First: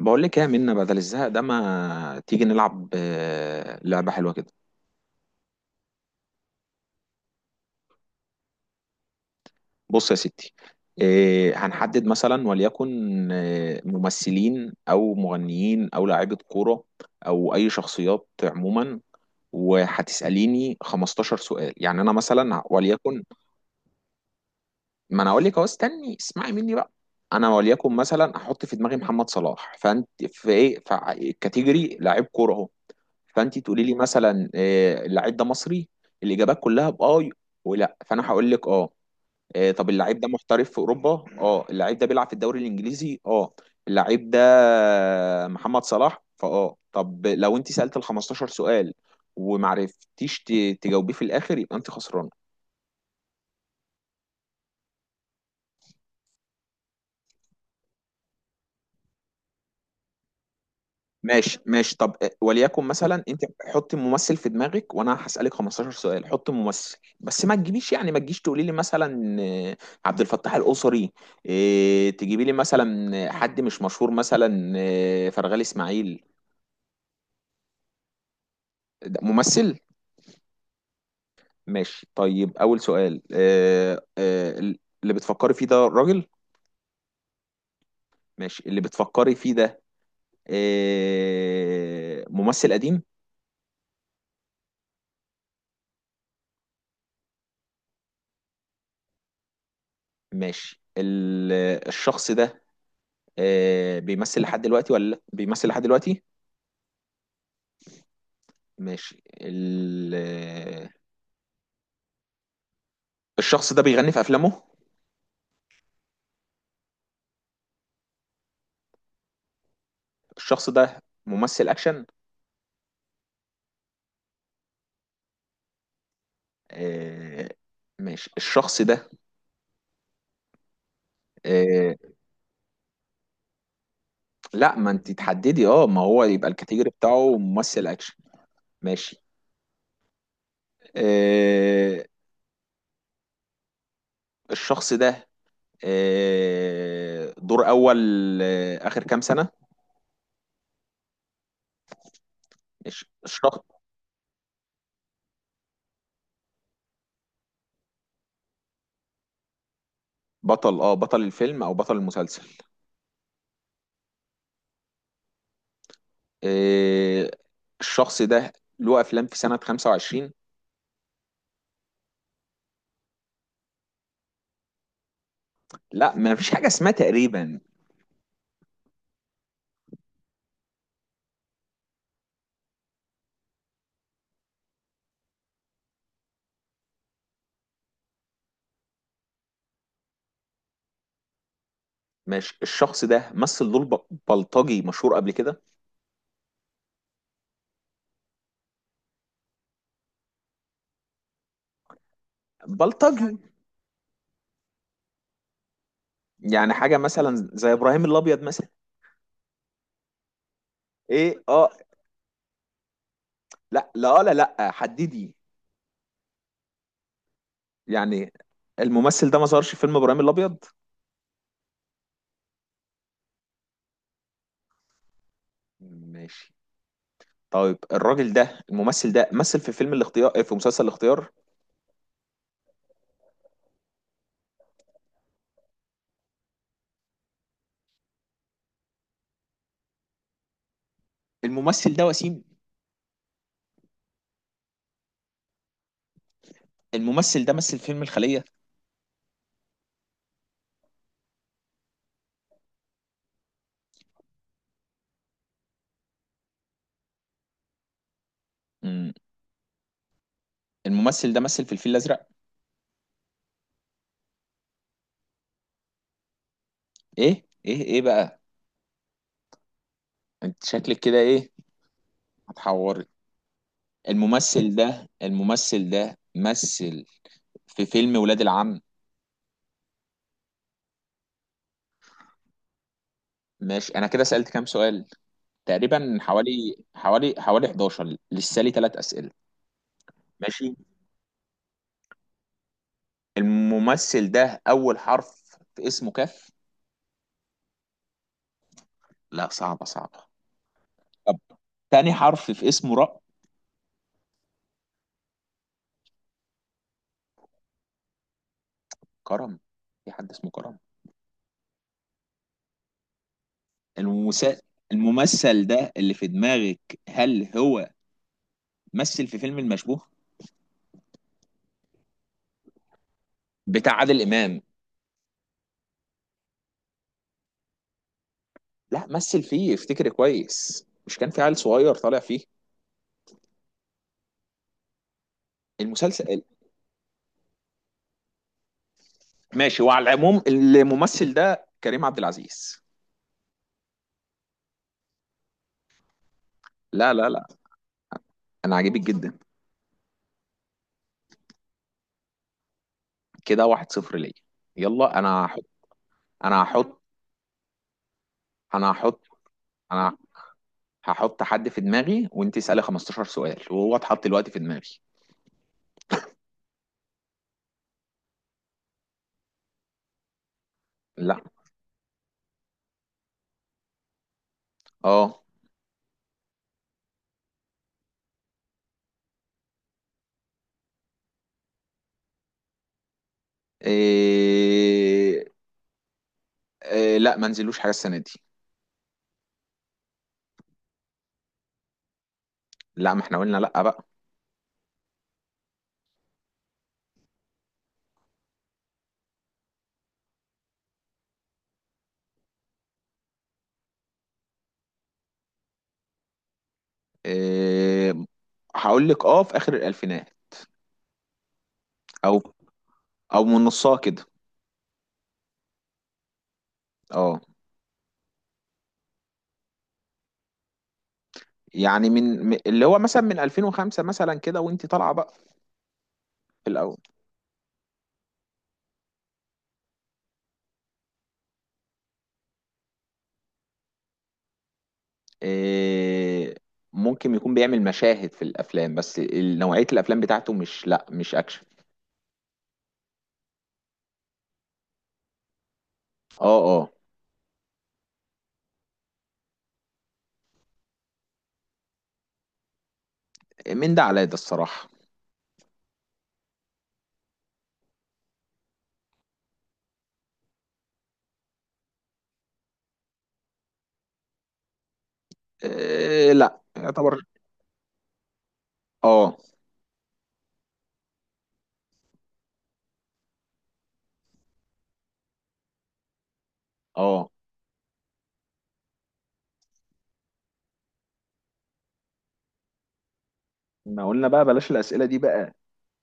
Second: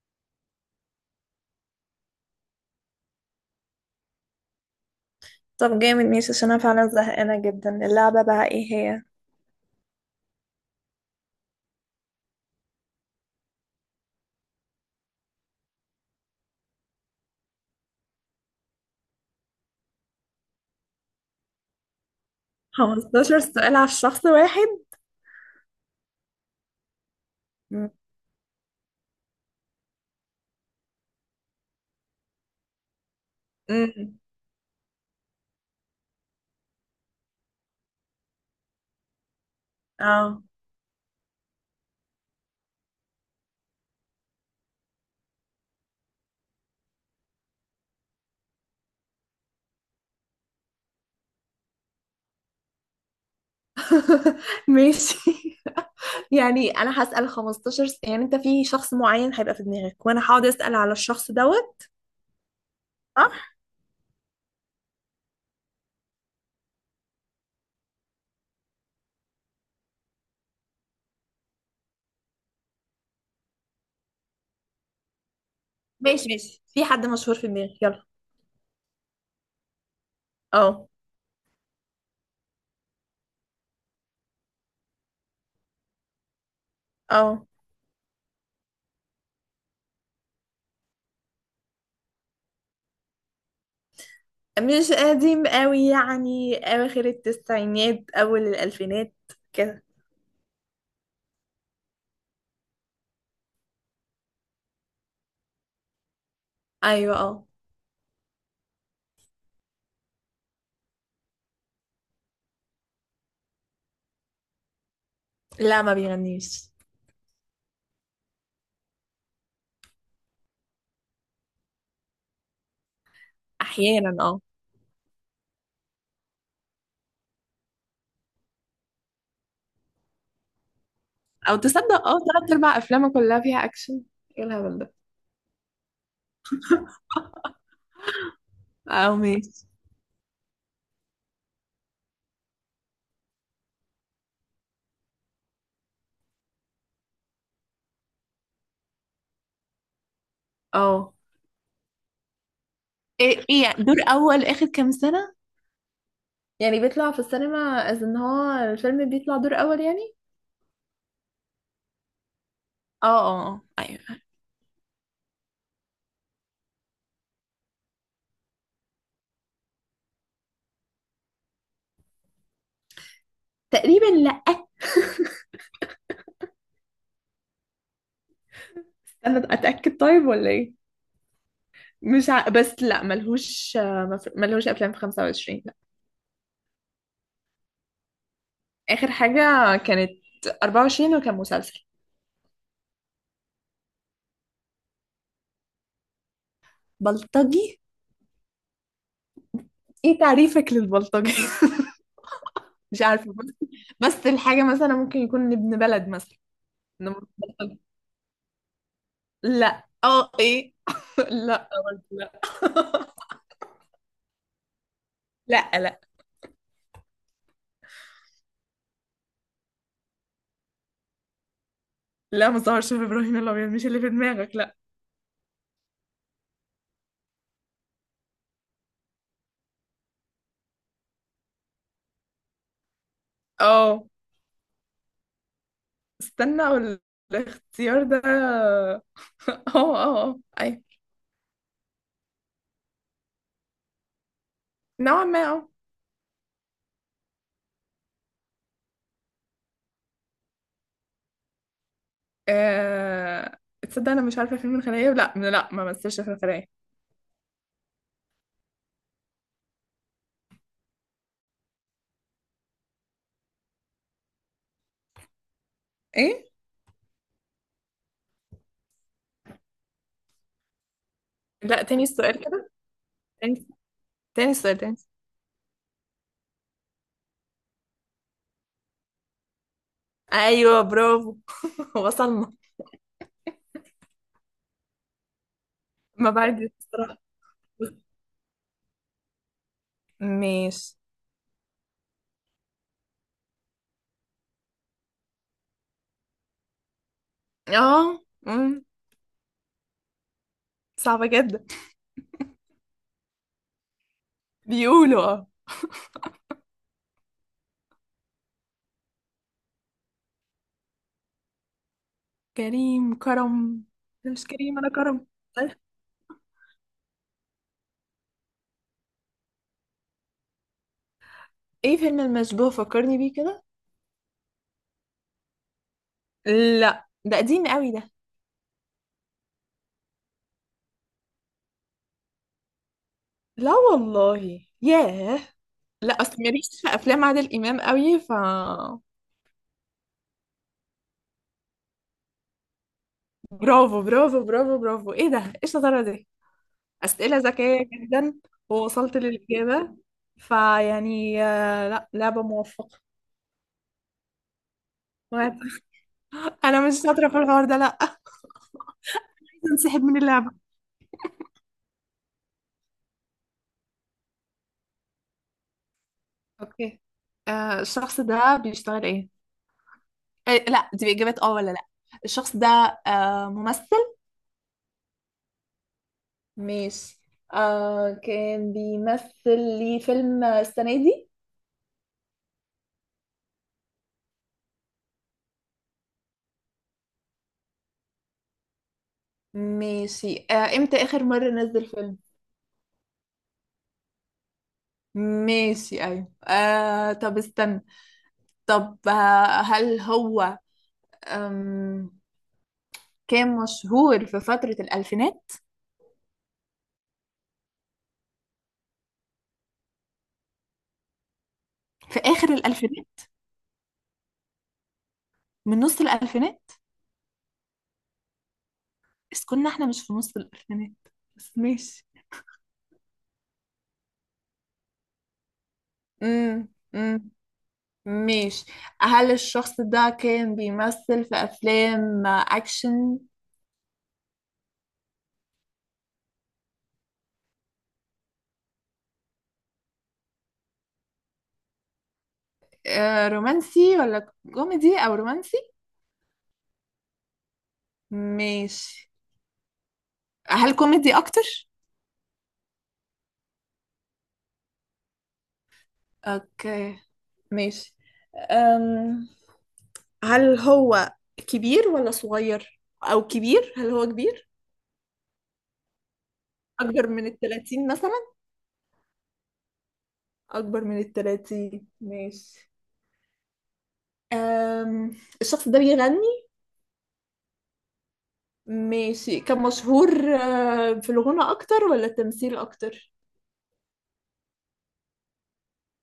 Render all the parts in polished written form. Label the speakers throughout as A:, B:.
A: بقول لك ايه يا منى، بدل الزهق ده ما تيجي نلعب، لعبة حلوة كده.
B: طب جامد، ماشي. عشان انا فعلا زهقانة جدا. اللعبة بقى ايه هي؟
A: بص يا ستي. هنحدد مثلا وليكن ممثلين او مغنيين او لاعيبة كورة او اي شخصيات عموما. وهتسأليني 15 سؤال. يعني انا مثلا وليكن،
B: 15 سؤال على الشخص واحد؟
A: ما انا اقول لك اهو، استني اسمعي مني بقى. انا
B: مم.
A: وليكن مثلا احط في دماغي محمد صلاح، فانت في ايه، في كاتيجوري لاعب كورة اهو. فانت تقولي لي
B: امم
A: مثلا اللعيب ده مصري. الاجابات كلها باه ولا. فانا هقول لك اه. طب اللعيب ده
B: اه.
A: محترف في اوروبا. اه اللعيب ده بيلعب في الدوري الانجليزي. اه اللعيب ده محمد صلاح. فاه طب لو انت سالت ال 15 سؤال ومعرفتيش تجاوبيه في الاخر، يبقى انت خسران.
B: ماشي يعني انا هسأل 15 يعني انت في شخص معين هيبقى في دماغك وانا هقعد اسأل على الشخص
A: ماشي
B: دوت.
A: ماشي، طب وليكن مثلا
B: صح.
A: انت حطي ممثل في دماغك وانا هسألك 15 سؤال. حطي ممثل بس ما تجيبيش، يعني ما تجيش تقولي لي مثلا عبد الفتاح القصري. تجيبي لي مثلا حد مش مشهور، مثلا فرغلي اسماعيل.
B: ماشي ماشي. في حد مشهور في دماغك؟ يلا.
A: ده ممثل.
B: اه
A: ماشي طيب، اول سؤال: اللي بتفكري فيه ده راجل.
B: اه.
A: ماشي، اللي بتفكري فيه ده ممثل قديم.
B: مش قديم قوي، يعني اواخر التسعينات اول الالفينات كده.
A: ماشي، الشخص ده بيمثل لحد دلوقتي ولا لأ؟ بيمثل لحد دلوقتي.
B: ايوه اه.
A: ماشي، ال... آه، الشخص ده بيغني في افلامه.
B: لا، ما بيغنيش.
A: الشخص ده ممثل اكشن.
B: احيانا اه.
A: آه، ماشي، الشخص ده
B: او
A: آه،
B: تصدق اه، تلات ارباع افلامه كلها فيها اكشن. ايه
A: لا
B: الهبل
A: ما
B: ده؟
A: انت تحددي، اه ما هو يبقى الكاتيجوري بتاعه ممثل اكشن.
B: او
A: ماشي.
B: ماشي.
A: آه، الشخص ده دور اول اخر كام سنة.
B: اه،
A: ماشي،
B: ايه
A: الشخص
B: ايه يعني دور اول اخر كام سنة؟ يعني بيطلع في السينما، از ان هو الفيلم بيطلع دور اول يعني.
A: بطل، اه بطل الفيلم او بطل المسلسل.
B: اه اه، ايوه.
A: إيه، الشخص ده له افلام في سنة 25.
B: تقريبا لا.
A: لا ما فيش حاجة اسمها تقريبا.
B: انا اتاكد طيب ولا ايه؟ مش ع... بس لا، ملهوش افلام في 25، لا. اخر حاجه كانت 24 وكان مسلسل.
A: مش الشخص ده مثل دور بلطجي مشهور قبل كده.
B: بلطجي؟ ايه تعريفك للبلطجي؟ مش عارفه،
A: بلطجي
B: بس. بس الحاجه مثلا ممكن يكون ابن بلد مثلا.
A: يعني حاجة
B: نمر-
A: مثلا زي ابراهيم الابيض مثلا.
B: لا، اه، ايه
A: ايه
B: لا
A: اه.
B: برضه لا
A: لا لا لا لا حددي.
B: لا لا
A: يعني الممثل ده ما ظهرش في فيلم ابراهيم الابيض.
B: لا، ما ظهرش في ابراهيم الابيض، مش اللي في دماغك، لا.
A: ماشي طيب، الراجل ده، الممثل ده مثل في فيلم الاختيار، في مسلسل الاختيار.
B: اه، استنى اقول. الاختيار ده اه. اه اه اي.
A: الممثل ده وسيم.
B: نوعا ما اه.
A: الممثل ده مثل فيلم الخلية.
B: تصدق انا مش عارفه فيلم الخلية، لا لا، ما مثلش في الخلية.
A: مم. الممثل ده مثل في الفيل الازرق.
B: ايه؟
A: ايه ايه ايه بقى، انت شكلك كده ايه،
B: لا، تاني السؤال كده.
A: هتحوري.
B: تاني. تاني
A: الممثل
B: السؤال. تاني
A: ده
B: السؤال.
A: الممثل ده مثل في فيلم ولاد العم.
B: ايوه برافو. وصلنا.
A: ماشي، انا كده سألت كام سؤال؟ تقريبا
B: ما بعرف
A: حوالي
B: الصراحه.
A: حوالي حوالي 11. لسه لي ثلاث أسئلة. ماشي،
B: ماشي.
A: الممثل ده اول حرف في اسمه كاف.
B: اه،
A: لا صعبة صعبة.
B: صعبة
A: طب،
B: جدا.
A: تاني حرف في اسمه راء.
B: بيقولوا اه.
A: كرم، في حد اسمه كرم؟
B: كريم، كرم. ده مش
A: المسا...
B: كريم، انا كرم.
A: الممثل
B: أه؟
A: ده اللي في دماغك، هل هو مثل في فيلم المشبوه
B: ايه؟ فيلم المشبوه فكرني بيه كده.
A: بتاع عادل إمام؟
B: لا، ده قديم قوي ده.
A: لا مثل فيه، افتكر كويس، مش كان في عيل صغير طالع فيه،
B: لا والله، ياه. لا، اصل
A: المسلسل.
B: ماليش في افلام عادل امام قوي.
A: ماشي، وعلى العموم الممثل ده كريم عبد العزيز.
B: برافو برافو برافو برافو. ايه ده؟ ايه الشطاره دي؟
A: لا لا
B: اسئله
A: لا،
B: ذكيه جدا.
A: انا عاجبك
B: ووصلت
A: جدا.
B: للاجابه. فيعني لا، لعبه موفقه.
A: كده واحد صفر ليا. يلا انا
B: وعد.
A: هحط، انا
B: انا مش
A: هحط
B: شاطره في الحوار ده، لا.
A: انا هحط
B: عايزه انسحب
A: انا
B: من اللعبه.
A: هحط حد في دماغي وانت اسالي 15 سؤال. وهو اتحط دلوقتي في دماغي.
B: اوكي. الشخص ده بيشتغل ايه؟ لا، دي إجابات
A: لا
B: اه ولا لا؟ الشخص ده ممثل؟
A: اه.
B: ماشي. كان بيمثل لي فيلم السنة دي؟
A: إيه... لا ما نزلوش حاجه السنه دي.
B: ماشي. امتى آخر مرة نزل فيلم؟
A: لا ما احنا قلنا لا بقى.
B: ماشي أيوة. طب استنى. طب هل هو آم كان مشهور في فترة الألفينات؟
A: إيه... هقول لك اه في اخر الالفينات،
B: في
A: او
B: آخر الألفينات؟
A: من نصها كده.
B: من نص الألفينات؟
A: اه.
B: بس كنا احنا مش في نص الألفينات، بس ماشي.
A: يعني اللي هو مثلا من 2005 مثلا كده وانت طالعه بقى، في الاول.
B: امم ماشي. هل الشخص ده كان بيمثل في أفلام أكشن؟
A: إيه، ممكن يكون بيعمل مشاهد في الافلام، بس نوعيه الافلام بتاعته مش، لا مش اكشن.
B: رومانسي ولا كوميدي أو رومانسي؟
A: اه اه،
B: ماشي. هل كوميدي أكتر؟
A: من ده على ده الصراحه.
B: أوكي. ماشي. أم... هل هو كبير ولا صغير؟ أو كبير؟ هل هو كبير؟
A: إيه لا
B: أكبر
A: يعتبر.
B: من التلاتين مثلا؟
A: اه
B: أكبر من التلاتين. ماشي. أم... الشخص ده بيغني؟
A: اه،
B: ماشي، كان مشهور. في الغنى أكتر ولا التمثيل أكتر؟
A: ما قلنا بقى بلاش الاسئله دي بقى.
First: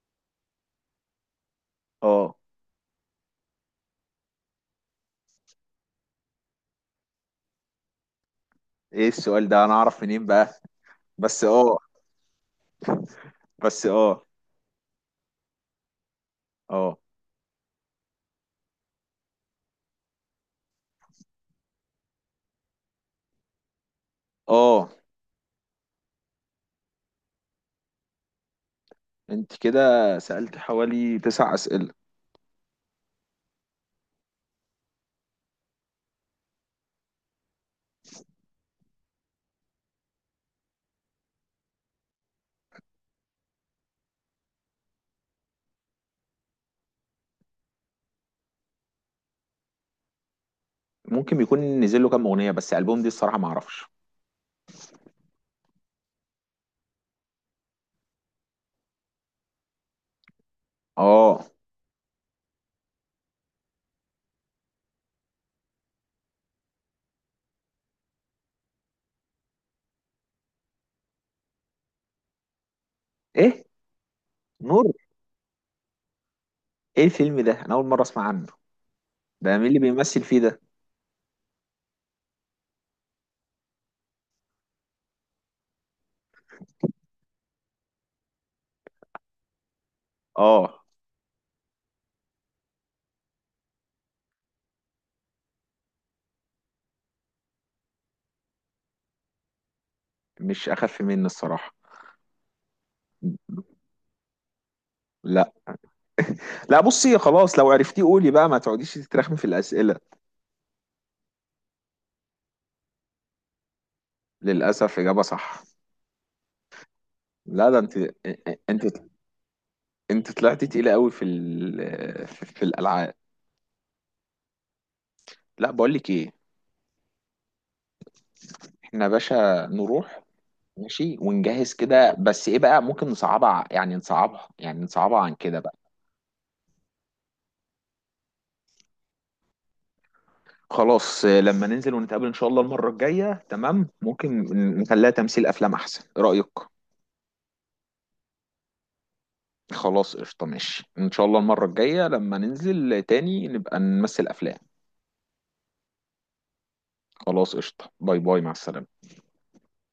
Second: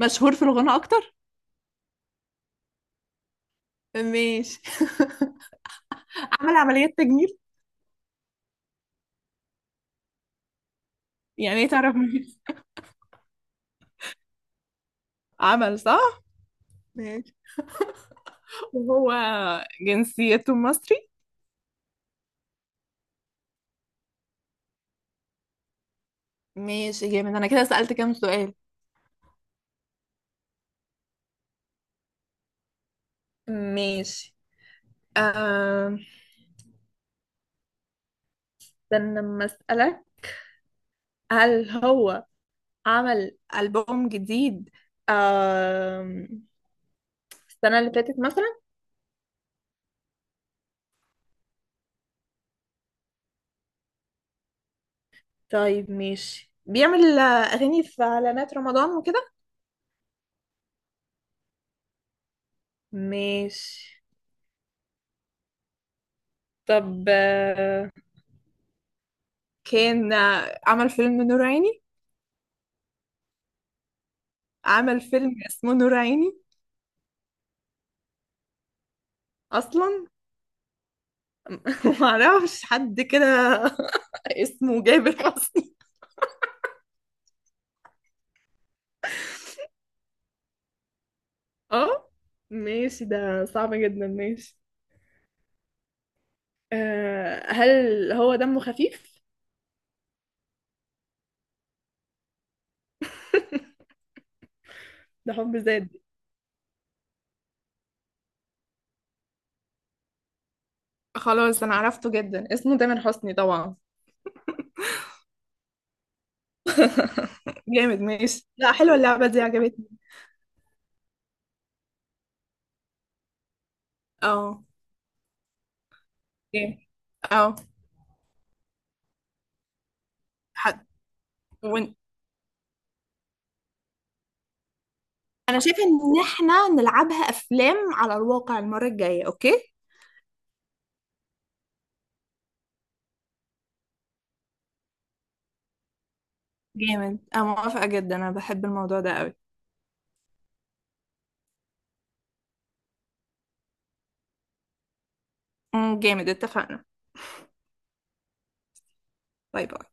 B: مشهور في الغنى اكتر.
A: اه.
B: ماشي. عمل عمليات تجميل؟
A: ايه السؤال ده، انا اعرف منين بقى؟ بس
B: يعني ايه
A: اه،
B: تعرف مين؟
A: بس اه
B: عمل، صح.
A: اه
B: ماشي. وهو جنسيته مصري؟
A: اه
B: ماشي جامد. انا كده سألت كام سؤال؟
A: انت كده سألت حوالي تسع اسئله.
B: ماشي. آه، استنى لما اسألك. هل هو عمل ألبوم جديد آم، السنة اللي فاتت مثلا؟
A: ممكن يكون نزل له كام اغنيه، بس البوم دي الصراحه ما اعرفش.
B: طيب ماشي. بيعمل أغاني في إعلانات رمضان وكده؟
A: اه.
B: ماشي. طب كان عمل فيلم نور عيني؟
A: ايه نور؟
B: عمل فيلم اسمه نور عيني.
A: ايه الفيلم ده، انا اول مره اسمع عنه. ده مين اللي
B: اصلا
A: بيمثل فيه ده؟
B: معرفش حد كده اسمه جابر حسني
A: اه،
B: اه. ماشي، ده صعب جدا. ماشي. هل هو دمه خفيف؟
A: مش اخف مني الصراحه.
B: ده
A: لا.
B: حب زاد.
A: لا بصي، خلاص لو عرفتيه قولي بقى، ما تقعديش تترخمي في الاسئله.
B: خلاص انا عرفته جدا، اسمه تامر حسني طبعا.
A: للاسف اجابه صح. لا ده انت،
B: جامد ماشي. لا،
A: انت
B: حلوه اللعبه دي، عجبتني.
A: انت طلعتي تقيله قوي في ال... في في الالعاب.
B: اه.
A: لا بقول لك ايه،
B: جامد. اه.
A: احنا يا باشا نروح.
B: حد.
A: ماشي ونجهز
B: وين؟
A: كده، بس ايه بقى، ممكن نصعبها يعني نصعبها، يعني نصعبها عن
B: انا
A: كده.
B: شايفه ان احنا نلعبها افلام على الواقع المره الجايه، اوكي؟
A: خلاص لما ننزل ونتقابل ان شاء الله المرة الجاية، تمام ممكن نخليها تمثيل افلام، احسن. ايه رأيك؟
B: جامد، انا موافقة جدا، انا بحب الموضوع ده قوي.
A: خلاص قشطة ماشي، ان شاء الله المرة الجاية لما ننزل تاني نبقى نمثل افلام.
B: جامد، اتفقنا.
A: خلاص قشطة، باي باي، مع السلامة.
B: باي باي.